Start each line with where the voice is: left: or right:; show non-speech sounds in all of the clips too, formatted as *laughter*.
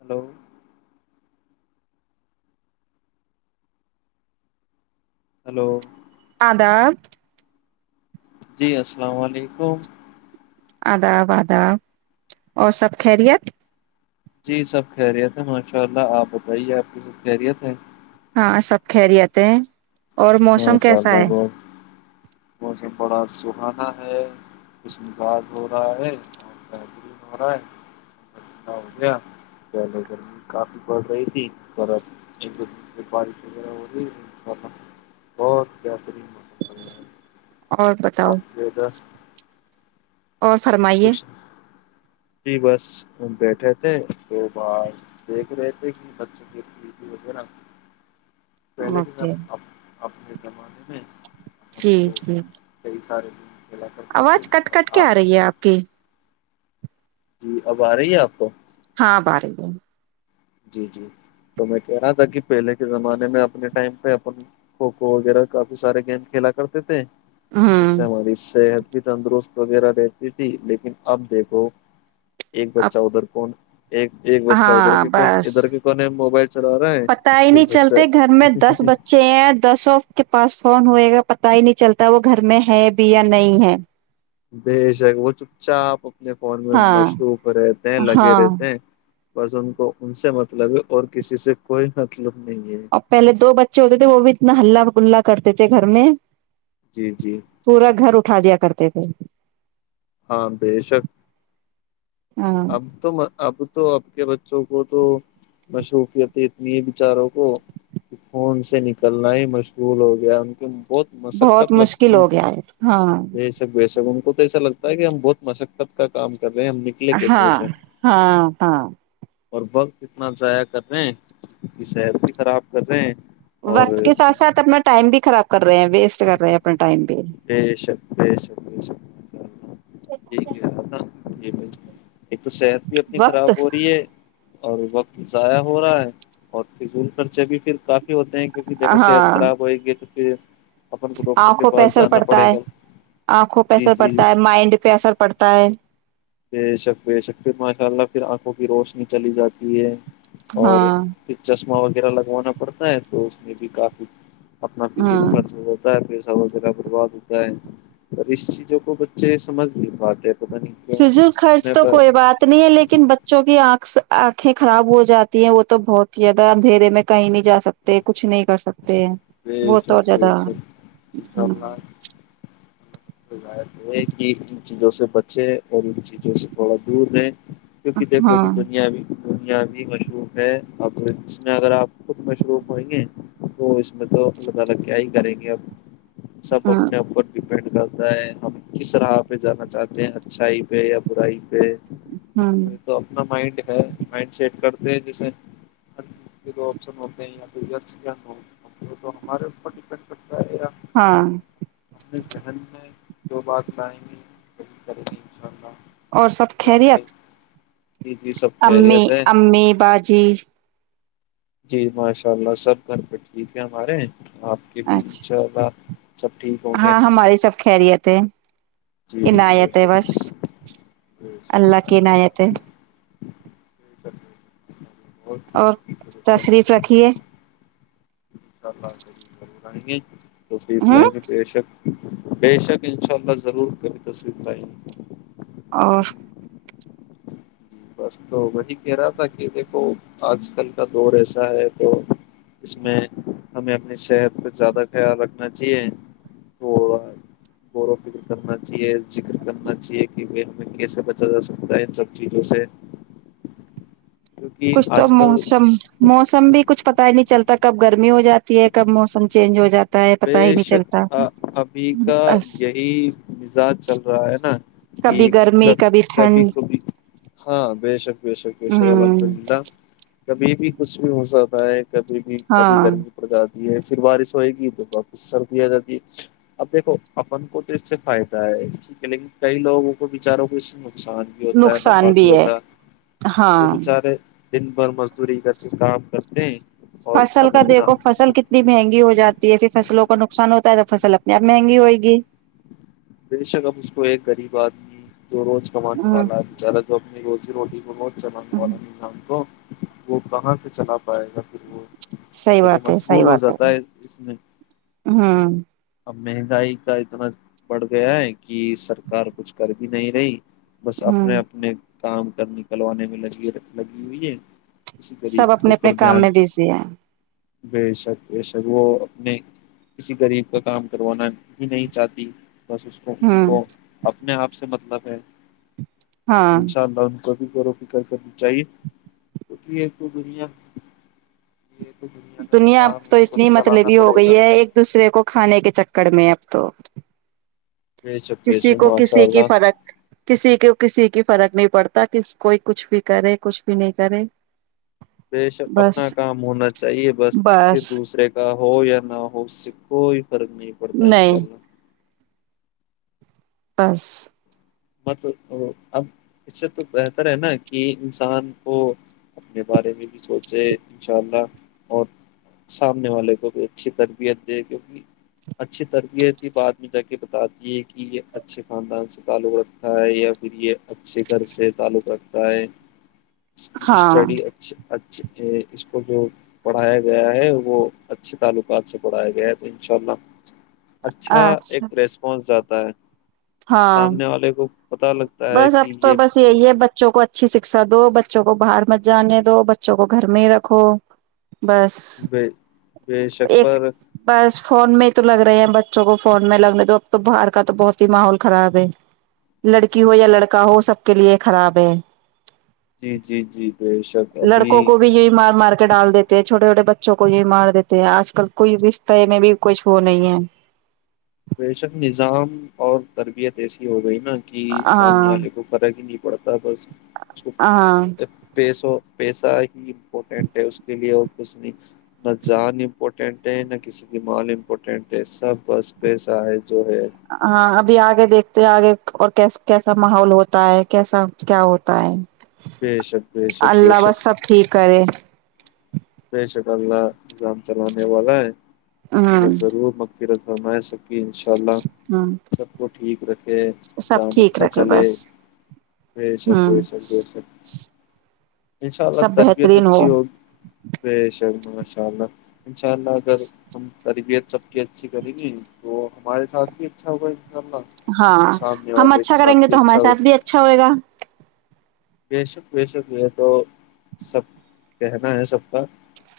left: hello hello
right: آداب
left: جی السلام علیکم
right: آداب آداب اور سب خرت
left: جی سب خیریت ہے ماشاء اللہ آپ بتائیے آپ کی سب خیریت ہے
right: ہاں سب خہریتے ہیں
left: ہاں چ اللہ بت بت ہی بڑا دحانا ہے کش مزاج ہو رہا ہے اور ہو رہا ہےٹنڈا ہو گیا پہلے گرمی کافی پڑ رہی تھی گ ایک د سے بارش وغیرہ ہو رہی ان شاء اللہ بہت بہترین موسم بن رہ ہے
right: اور بتاؤ
left: بس یہد
right: اور فرمائیے
left: جی بس بیٹھے تھے دو بار دیکھ رہے تھے کہ بچوں کے پ وغیرہ پہلے کی س
right: اوکے
left: اب اپنے زمانے میں ہم
right: جی
left: کو
right: جی
left: کئی سارے گیم کھیلا کرتے تھے
right: آواز کٹ کٹ
left: اب
right: کے آ رہی ہے آپ کی
left: جی اب آ رہی ہے آپ کو
right: ہاں اب آرہی ہے
left: جی جی تو میں کہہ رہا تھا کہ پہلے کے زمانے میں اپنے ٹائم پہ اپن کھوکھو وغیرہ کافی سارے گیم کھیلا کرتے تھے اس
right: ہوں
left: سے ہماری سےح تندرست وغیرہ رہتی تھی لیکن اب دیکھو ایک بچہ
right: اب
left: ادھر کون ایک ایک بچہ ادھر
right: ہاں
left: کے کون
right: بس
left: ادھر کے کونے میں موبائل چلا رہا ہے
right: پت ہی
left: ایک
right: نہیں
left: بچہ
right: چلتے گھر میں دس بچے ہیں دسوں کے پاس فون ہوئےا پتا ہی نہیں چلتا وہ گھر میں ہے بھی یا نہیں ہے
left: بے شک وہ چپ چاپ اپنے فون میں
right: ہاں
left: مصروف رہتے ہیں لگے
right: ہاں
left: رہتے ہیں بس ان کو ان سے مطلب ہے اور کسی سے کوئی مطلب نہیں ہے
right: اور پہلے دو بچے ہوتے تھے وہ بھی اتنا ہلہ گلہ کرتے تھے گھر میں
left: جی جی
right: پورا گھر اٹھا دیا کرتے تھے *inaudible*
left: ہاں بیشک
right: ہاں
left: اب تو اب تو اب کے بچوں کو تو مصروفیت اتنی ہے بیچاروں کو کہ فون سے نکلنا ہی مشغول ہو گیا ان کے بہت
right: بہت
left: مشقت لگ
right: مشکل ہو گیا ہے ہاں
left: بے شک بےشک بہت ایسا لگتا ہے کہ ہم بہت مشقت کا کام کر رہے ہیں ہم نکلے کیسے
right: ہاں
left: سے
right: ہاں ہاں
left: اور وقت اتنا ضائع کر رہے ہیں کی صحت بھی خراب کر رہے ہیں اور
right: وقت کے ساتھ ساتھ اپنا ٹائم بھی خراب کر رہے ہیں ویسٹ کر رہے ہیں اپنے
left: بیشک بیشک بیشک *inaudible* ایک تو صحت بھی اپنی
right: وقت
left: خراب ہو رہی ہے اور وقت ضائع ہو رہا ہے اور فضول خرچے بھی پھر کافی ہوتے ہیں کیونکہ دیکو صحت
right: ہاں
left: خراب ہوئے گی تو جی اپن کو ڈاکٹر کے
right: آنکھوں پہ
left: پاس
right: اثر پڑتا ہے آنکھوں پہ
left: جی
right: اثر
left: جی
right: پڑتا ہے مائنڈ پہ اثر پڑتا ہے
left: بے شک بے شک پھر ماشاء اللہ پھر آنکھوں کی روشنی چلی جاتی اور
right: ہاں
left: دلچسپی ا وغیرہ لگوانا پڑتا ہے تو اس میں بھی کافی اپنا فزول
right: ہاں
left: ف ہوتا ہے پ وغیرہ برباد ہوتا ہے اور اس چیزوں کو بچے سمجھ نہیں پاتے پتہ نہیں کیوں
right: شز خرچ
left: میں
right: تو
left: پر
right: کوئی بات نہیں ہے لیکن بچوں کی آنکھ آنکھیں خراب ہو جاتی ہیں وہ تو بہت ہی زیادہ اندھیرے میں کہیں نہیں جا سکتے کچھ نہیں کر سکتے وہ
left: بب
right: تو اور زیادہ
left: بب انشاء
right: ہاں
left: اللہ ان چیزوں سے بچے اور ان چیزوں سے تھوڑا دور رہے کیونک دھو ت دنیا بھی دنیا بھی مشروف ہے اب اس میں اگر آپ خود مشروف ہیں گے تو اس *unintelligible* سب
right: ہاں
left: اپنے ا بھی ڈ کرتا ہے ہم کس راہ پہ جانا چاہتے ہیں اچھائی پہ یا برائی
right: ہاں
left: یہ تو اپنا منڈ ہے منڈ سیٹ کر جیسے ہ چز کے جو آپشن ہوتے ہیں یارس تو ہمارےوپ
right: ہاں
left: اپنے شہر میں جو بات کرائیں گے توب کریں گے اننشاء اللہ
right: اور سب
left: تو ہمیں
right: خریت
left: جی جی سب
right: امی
left: خیریت ہے
right: امی بجی
left: جی ماشاء اللہ سب گھر پہ ٹھیک ہے ہمارے آپ کے بھی
right: اچھا
left: انشاء اللہ سب ٹھیک ہوں گے
right: ہاں ہماری سب خیریت ہے
left: جی جی بے
right: عنایت ہے
left: شک
right: بس اللہ کی عنایت ہے
left: ٹھ س ہے *unintelligible*
right: اور تشریف رکھیے
left: چ آے تصلیف
right: ہوں
left: لائ میں بےشک بے شک انشاء اللہ ضرور کبھی تصویر لائی
right: اور
left: جی بس تو وہی کہہ رہا تھا کہ دیکھو آج کل کا دور ایسا ہے تو اس میں ہمیں اپنی صحت پہ زیادہ خیال رکھنا چاہیے تھوڑا غور و فکر کرنا چاہیے ذکر کرنا چاہیے کہ وہ ہمیں کیسے بچا جا سکتا ہے ان سب چیزوں سے کیونکہ
right: کچھ تو
left: آج کل
right: موسم موسم بھی کچھ پتا ہی نہیں چلتا کب گرمی ہو جاتی ہے کب موسم چینج ہو جاتا ہے پتا ہی نہیں
left: بیش
right: چلتا
left: ابھی کا
right: بس
left: یہی مزاج چل رہ ہے ن
right: کبھی
left: کہ
right: گرمی
left: کب کبھی
right: ٹھنڈ
left: کبھی ہاں بے شک بے شک بے شک
right: ہوں
left: الحمد للہ کبھی بھی کچھ بھی ہو سکتا ہے کبھی بھی کبھی
right: ہاں
left: گرمی پر زیادہ یہ پھر بارش ہوئے گی تو وپ سر دیا جاتی ہے اب دیکھو اپن کو تو اس سے فائدہ ہے ٹھیک ہے لیکن کئی لوگوں کو بچاروں کو اس سے نقصان بھی ہوتا ہے نفع بھی ہوتا ہے وہ
right: ہاں
left: بچارے دن بھر مزدوری کر کے کام کرتے ہیں اور
right: فصل
left: اب
right: کا
left: انہ
right: دیکھو فصل کتنی مہنگی ہو جاتی ہے پھر فصلوں کو کو نقصان ہوتا ہے تو فصل اپنے آپ مہنگی ہوئے گی
left: بے شک ا اس کو ایک غریب آدمی جو روز کمانے والا ہے بچارہ جو اپنی روزی رو ج بہت
right: ہ
left: والام تو وہ کہاں سے چلا پائے گا پھر وہ
right: سحی
left: وہ تو
right: بات ہے سحی
left: مشغول ہو
right: بات ہے
left: جاتا
right: ہوں
left: اس میں اب مہنگائی کا اتنا بڑھ گیا ہے کہ سرکار کچھ کر بھی نہیں رہی بس
right: ہوں
left: اپنے اپنے کام گ نکلوانے میں لگی لگی ہوئی ہے کسی
right: سب
left: غریب کے
right: اپنے اپنے
left: اوپر
right: کام
left: دھیان
right: میں بزی ہے
left: بے شک بے شک وہ اپنے کسی غریب کا کام کروانا ہی نہیں چاہتی بس اس کو ان کو
right: ہوں
left: اپنے آپ سے مطلب ہھ
right: ہاں
left: انشاء اللہ کبھی بور و فکر کرنی چاہیے توک ہے تو دنیا یہ تو کا
right: دنیا
left: نظام
right: تو
left: ہے اس کو
right: اتنی
left: چلانا
right: مطلبی ہو
left: پڑے گا
right: گئی ہے ایک دوسرے کو کھانے کے چکر میں اب تو
left: بے شک بے
right: کسی
left: شک
right: کو
left: ماشاء
right: کسی کی
left: اللہ
right: فرق کسی کو کسی کی فرق نہیں پڑتا کہ کوئی کچھ بھی کرے کچھ بھی نہیں کرے
left: بے شک اپنا
right: بس
left: کام ہونا چاہیے بس پھر دوسرے کا ہو یا نہ ہو س وہ فرق نہیں پڑتا ان شاء
right: نہیں
left: اللہ
right: *inaudible*
left: مت اب اس سے تو بہتر ہے نا کہ انسان کو اپنے بارے میں بھی سوچے انشاء اللہ اور سامنے والے کو بھی اچھی تربیت دے کیونکہ اچھی تربیت ہی بعد میں جا کے بتاتی ہے کہ یہ اچھے خاندان سے تعلق رکھ تا ہے یا پھر یہ اچھے گھر سے تعلق رکھتا ہے اس کی
right: ہاں
left: اسٹڈی اچ اچ اس کو جو پڑھایا گیا ہے وہ اچھے تعلقات سے پڑھایا گیا ہے تو ان شاء اللہ اچھا ایک ریسپانس جا *unintelligible*
right: ہاں
left: سامنے والے کو پتا لگتا ہے
right: بس اب
left: کہ
right: تو
left: یہ
right: بس یہی ہے بچوں کو اچھا اچھی شکشا دو بچوں کو باہر مت جانے دو بچوں کو گھر میں ہی رکھو بس
left: بے بے شک
right: ایک
left: پر
right: بس فون میں تو لگ رہے ہیں بچوں کو فون میں لگنے تو اب تو باہر کا تو بہت ہی ماحول خراب ہے لڑکی لڑکی ہو یا لڑکا ہو سب کے لیے خراب ہے
left: جی جی جی بے شک ابھی
right: لڑکوں کو بھی یہی مار مار ڈال دیتے ہیں چھوٹے چھوٹے بچوں کو یہ مار دیتے ہیں آج کل کوئی رشتے میں بھی کچھ وہ نہیں ہے
left: پیشن نظام اور تربیت ایسی ہو گئی ن کہ سامنے
right: ہاں
left: والے کو فرق ہی نہیں پڑتا بس اس کو
right: ہاں
left: پیسو پیسہ ہی امپورٹینٹ ہے اس کے لیے اور کچھ نہیں نہ جان امپورٹینٹ ہے نہ کسی کی مال امپورٹینٹ ہے سب بس پیسہ ہے جو ہے
right: ہاں ابھی آگے دیکھ آگے اورس کیسا ماحول ہوتا ہے کیسا کیا ہوتا ہے
left: بے شک بے شک بے
right: اللہ
left: شک
right: بس سب ٹھیک کرے
left: بے شک اللہ اسلام چلانے والا ہے
right: ہوں
left: اللہ
right: ہ
left: ضرور م ف سک *unintelligible* سب کو *unintelligible* ٹھیک رکھے کہ
right: سب
left: جام
right: ٹھیک
left: اچھا
right: رکھے
left: چلے
right: بس
left: بے شر بے
right: ہوں
left: شرےر ان شاء اللہ
right: سب
left: تربیت
right: بہترین
left: اچھی
right: ہو
left: ہوگی ب شر ماشاء اللہ انشاءاللہ اگر ہم تربیت سب کی اچھی کرے گی تو ہمارے ساتھ بھی اچھا ہوگا شاء اللہ
right: ہاں
left: سامنے
right: ہم
left: والے کے
right: اچھا کریں
left: ساتھ
right: گے
left: بھی
right: تو ہمارے
left: اچھا ہو
right: ساتھ بھی اچھا ہوئے گا
left: بے شک بے شک یہ تو سب کہنا ہے سب کا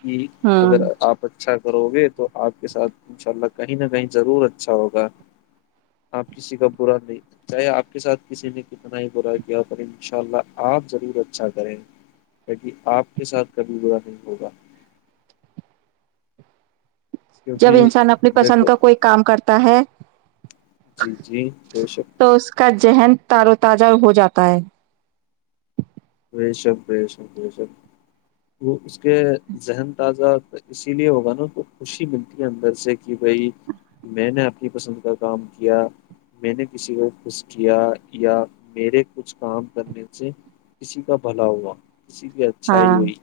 left: ج اگر آپ *unintelligible* اچھا کرو گے تو آپ کے ساتھ ان شاء اللہ کہیں نہ کہیں ضرور اچھا ہوگا آپ کسی کا برا نہیں چاہے آپ کے ساتھ کسی نے کتنا ہی برا کیا پر انشاء اللہ آپ ضرور اچھا کریں لہ آپ کے ساتھ کبھی برا نہیں ہوگا
right: جب
left: کیونکہ
right: انسان اپنی پسند
left: دیکھو
right: کا کوئی کام کرتا ت *unintelligible*
left: جی جی بے شک
right: ذہن تار و تازہ ہو جاتا ہے
left: بے شب بے شب بے شب وہ اس کے ذہن تازہ اسی لیے ہوگا نا کو خوشی ملتی ہے اندر سے کہ بھائی میں نے اپنی پسند کا کام کیا میں نے کسی کو خوش کیا یا میرے کچھ کام کرنے سے کسی کا بھلا ہوا کسی کی اچھائی
right: ہاں
left: ہوئی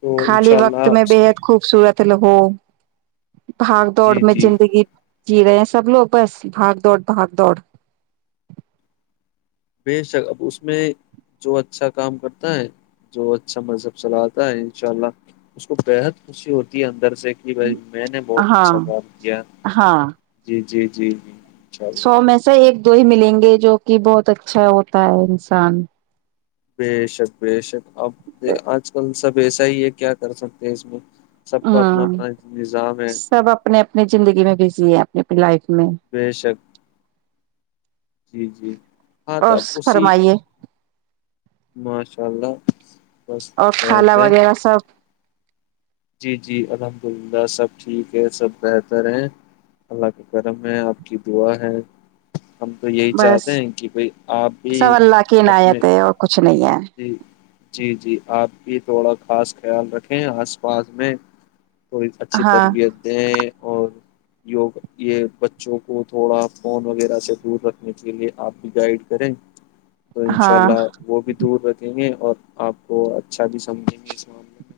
left: تو
right: خالی
left: انشاء
right: وقت
left: اللہ
right: میں بےحد خوبصورت ہو بھا دوڑ
left: جی
right: میں
left: جی
right: زندگی جی رہے ہیں سب لوگ بس بھاگ دوڑ بھاگ دوڑ
left: بے شک اب اس میں جو اچھا کام کرتا ہے جو اچھا مذہب چلاتا ہے ان شاء اللہ اس کو بےحد خوشی ہوتی ہے اندر جیسے کہ بھائی میں نے بہت
right: ہاں
left: اچھا کام کیا
right: ہاں
left: جی جی جی اللہ
right: سو میں سے ایک تو ہی ملیں گے جو کہ بہت اچھا ہوتا ہے انسان
left: بے شک بے شک اب آج کل سب ایسا ہی ہے کیا کر سکتے ہیں اس میں سب کا اپنا
right: ہاں
left: اپنا نظام ہے
right: سب اپنی اپنی زندگی میں بھی جی اپنی پلائی
left: بے شک جی جی ہاں تو
right: اور
left: اسی
right: فرمائیے
left: ماشاء اللہ بس
right: اور کھالا
left: بہتر
right: وغیرہ سب
left: جی جی الحمد للہ سب ٹھیک ہے سب بہتر ہیں اللہ کا کرم ہے آپ کی دعا ہے ہم تو یہی
right: بس
left: چاہتے ہیں کہ بھائی آپ بھی
right: سو اللہ کی
left: اپنے
right: عناایت ہے اور کچھ نہیں ہے
left: جی جی جی آپ بھی تھوڑا خاص خیال رکھیں آس پاس میں کوئی اچھی
right: ہاں
left: تربیت دیں اور یوگا یہ بچوں کو تھوڑا فون وغیرہ سے دور رکھنے کے لئے آپ بھی گائڈ کریں تو ان شاء
right: ہاں
left: اللہ وہ بھی یں گے اور آپ کو اچھا بھی سمجھیں گے اس معاملے میں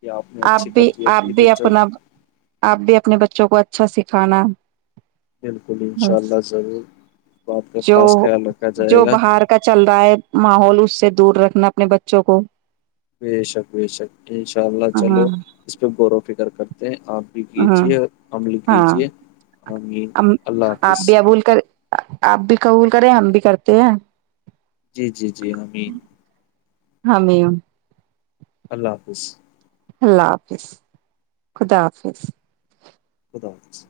left: کہ نے
right: آپ
left: اچھی
right: بھی
left: تربیت
right: آپ
left: دی
right: بھی
left: بچوں
right: اپنا آپ بھی اپنے بچ بچوں کو اچھا سکھانا
left: بالکل انشاء اللہ ضرور بات کا
right: جو
left: خاص خیال رکھا جائے
right: جو
left: گا
right: باہر کا چل رہا ہے ماحول اس سے دور رکھنا اپنے بچوں کو
left: ب شک بی شک شک شاملہ چلو اس پہ غور و فکر کرتے تو
right: ہ ہاں
left: آمین اللہ
right: آپ
left: حافظ
right: بھی ابول کر آپ بھی قبول کرے ہم بھی کرتے ہیں
left: جی جی جی حمیین
right: ہم م
left: اللہ حافظ
right: اللہ حافظ خدا حافظ
left: خدا حافظ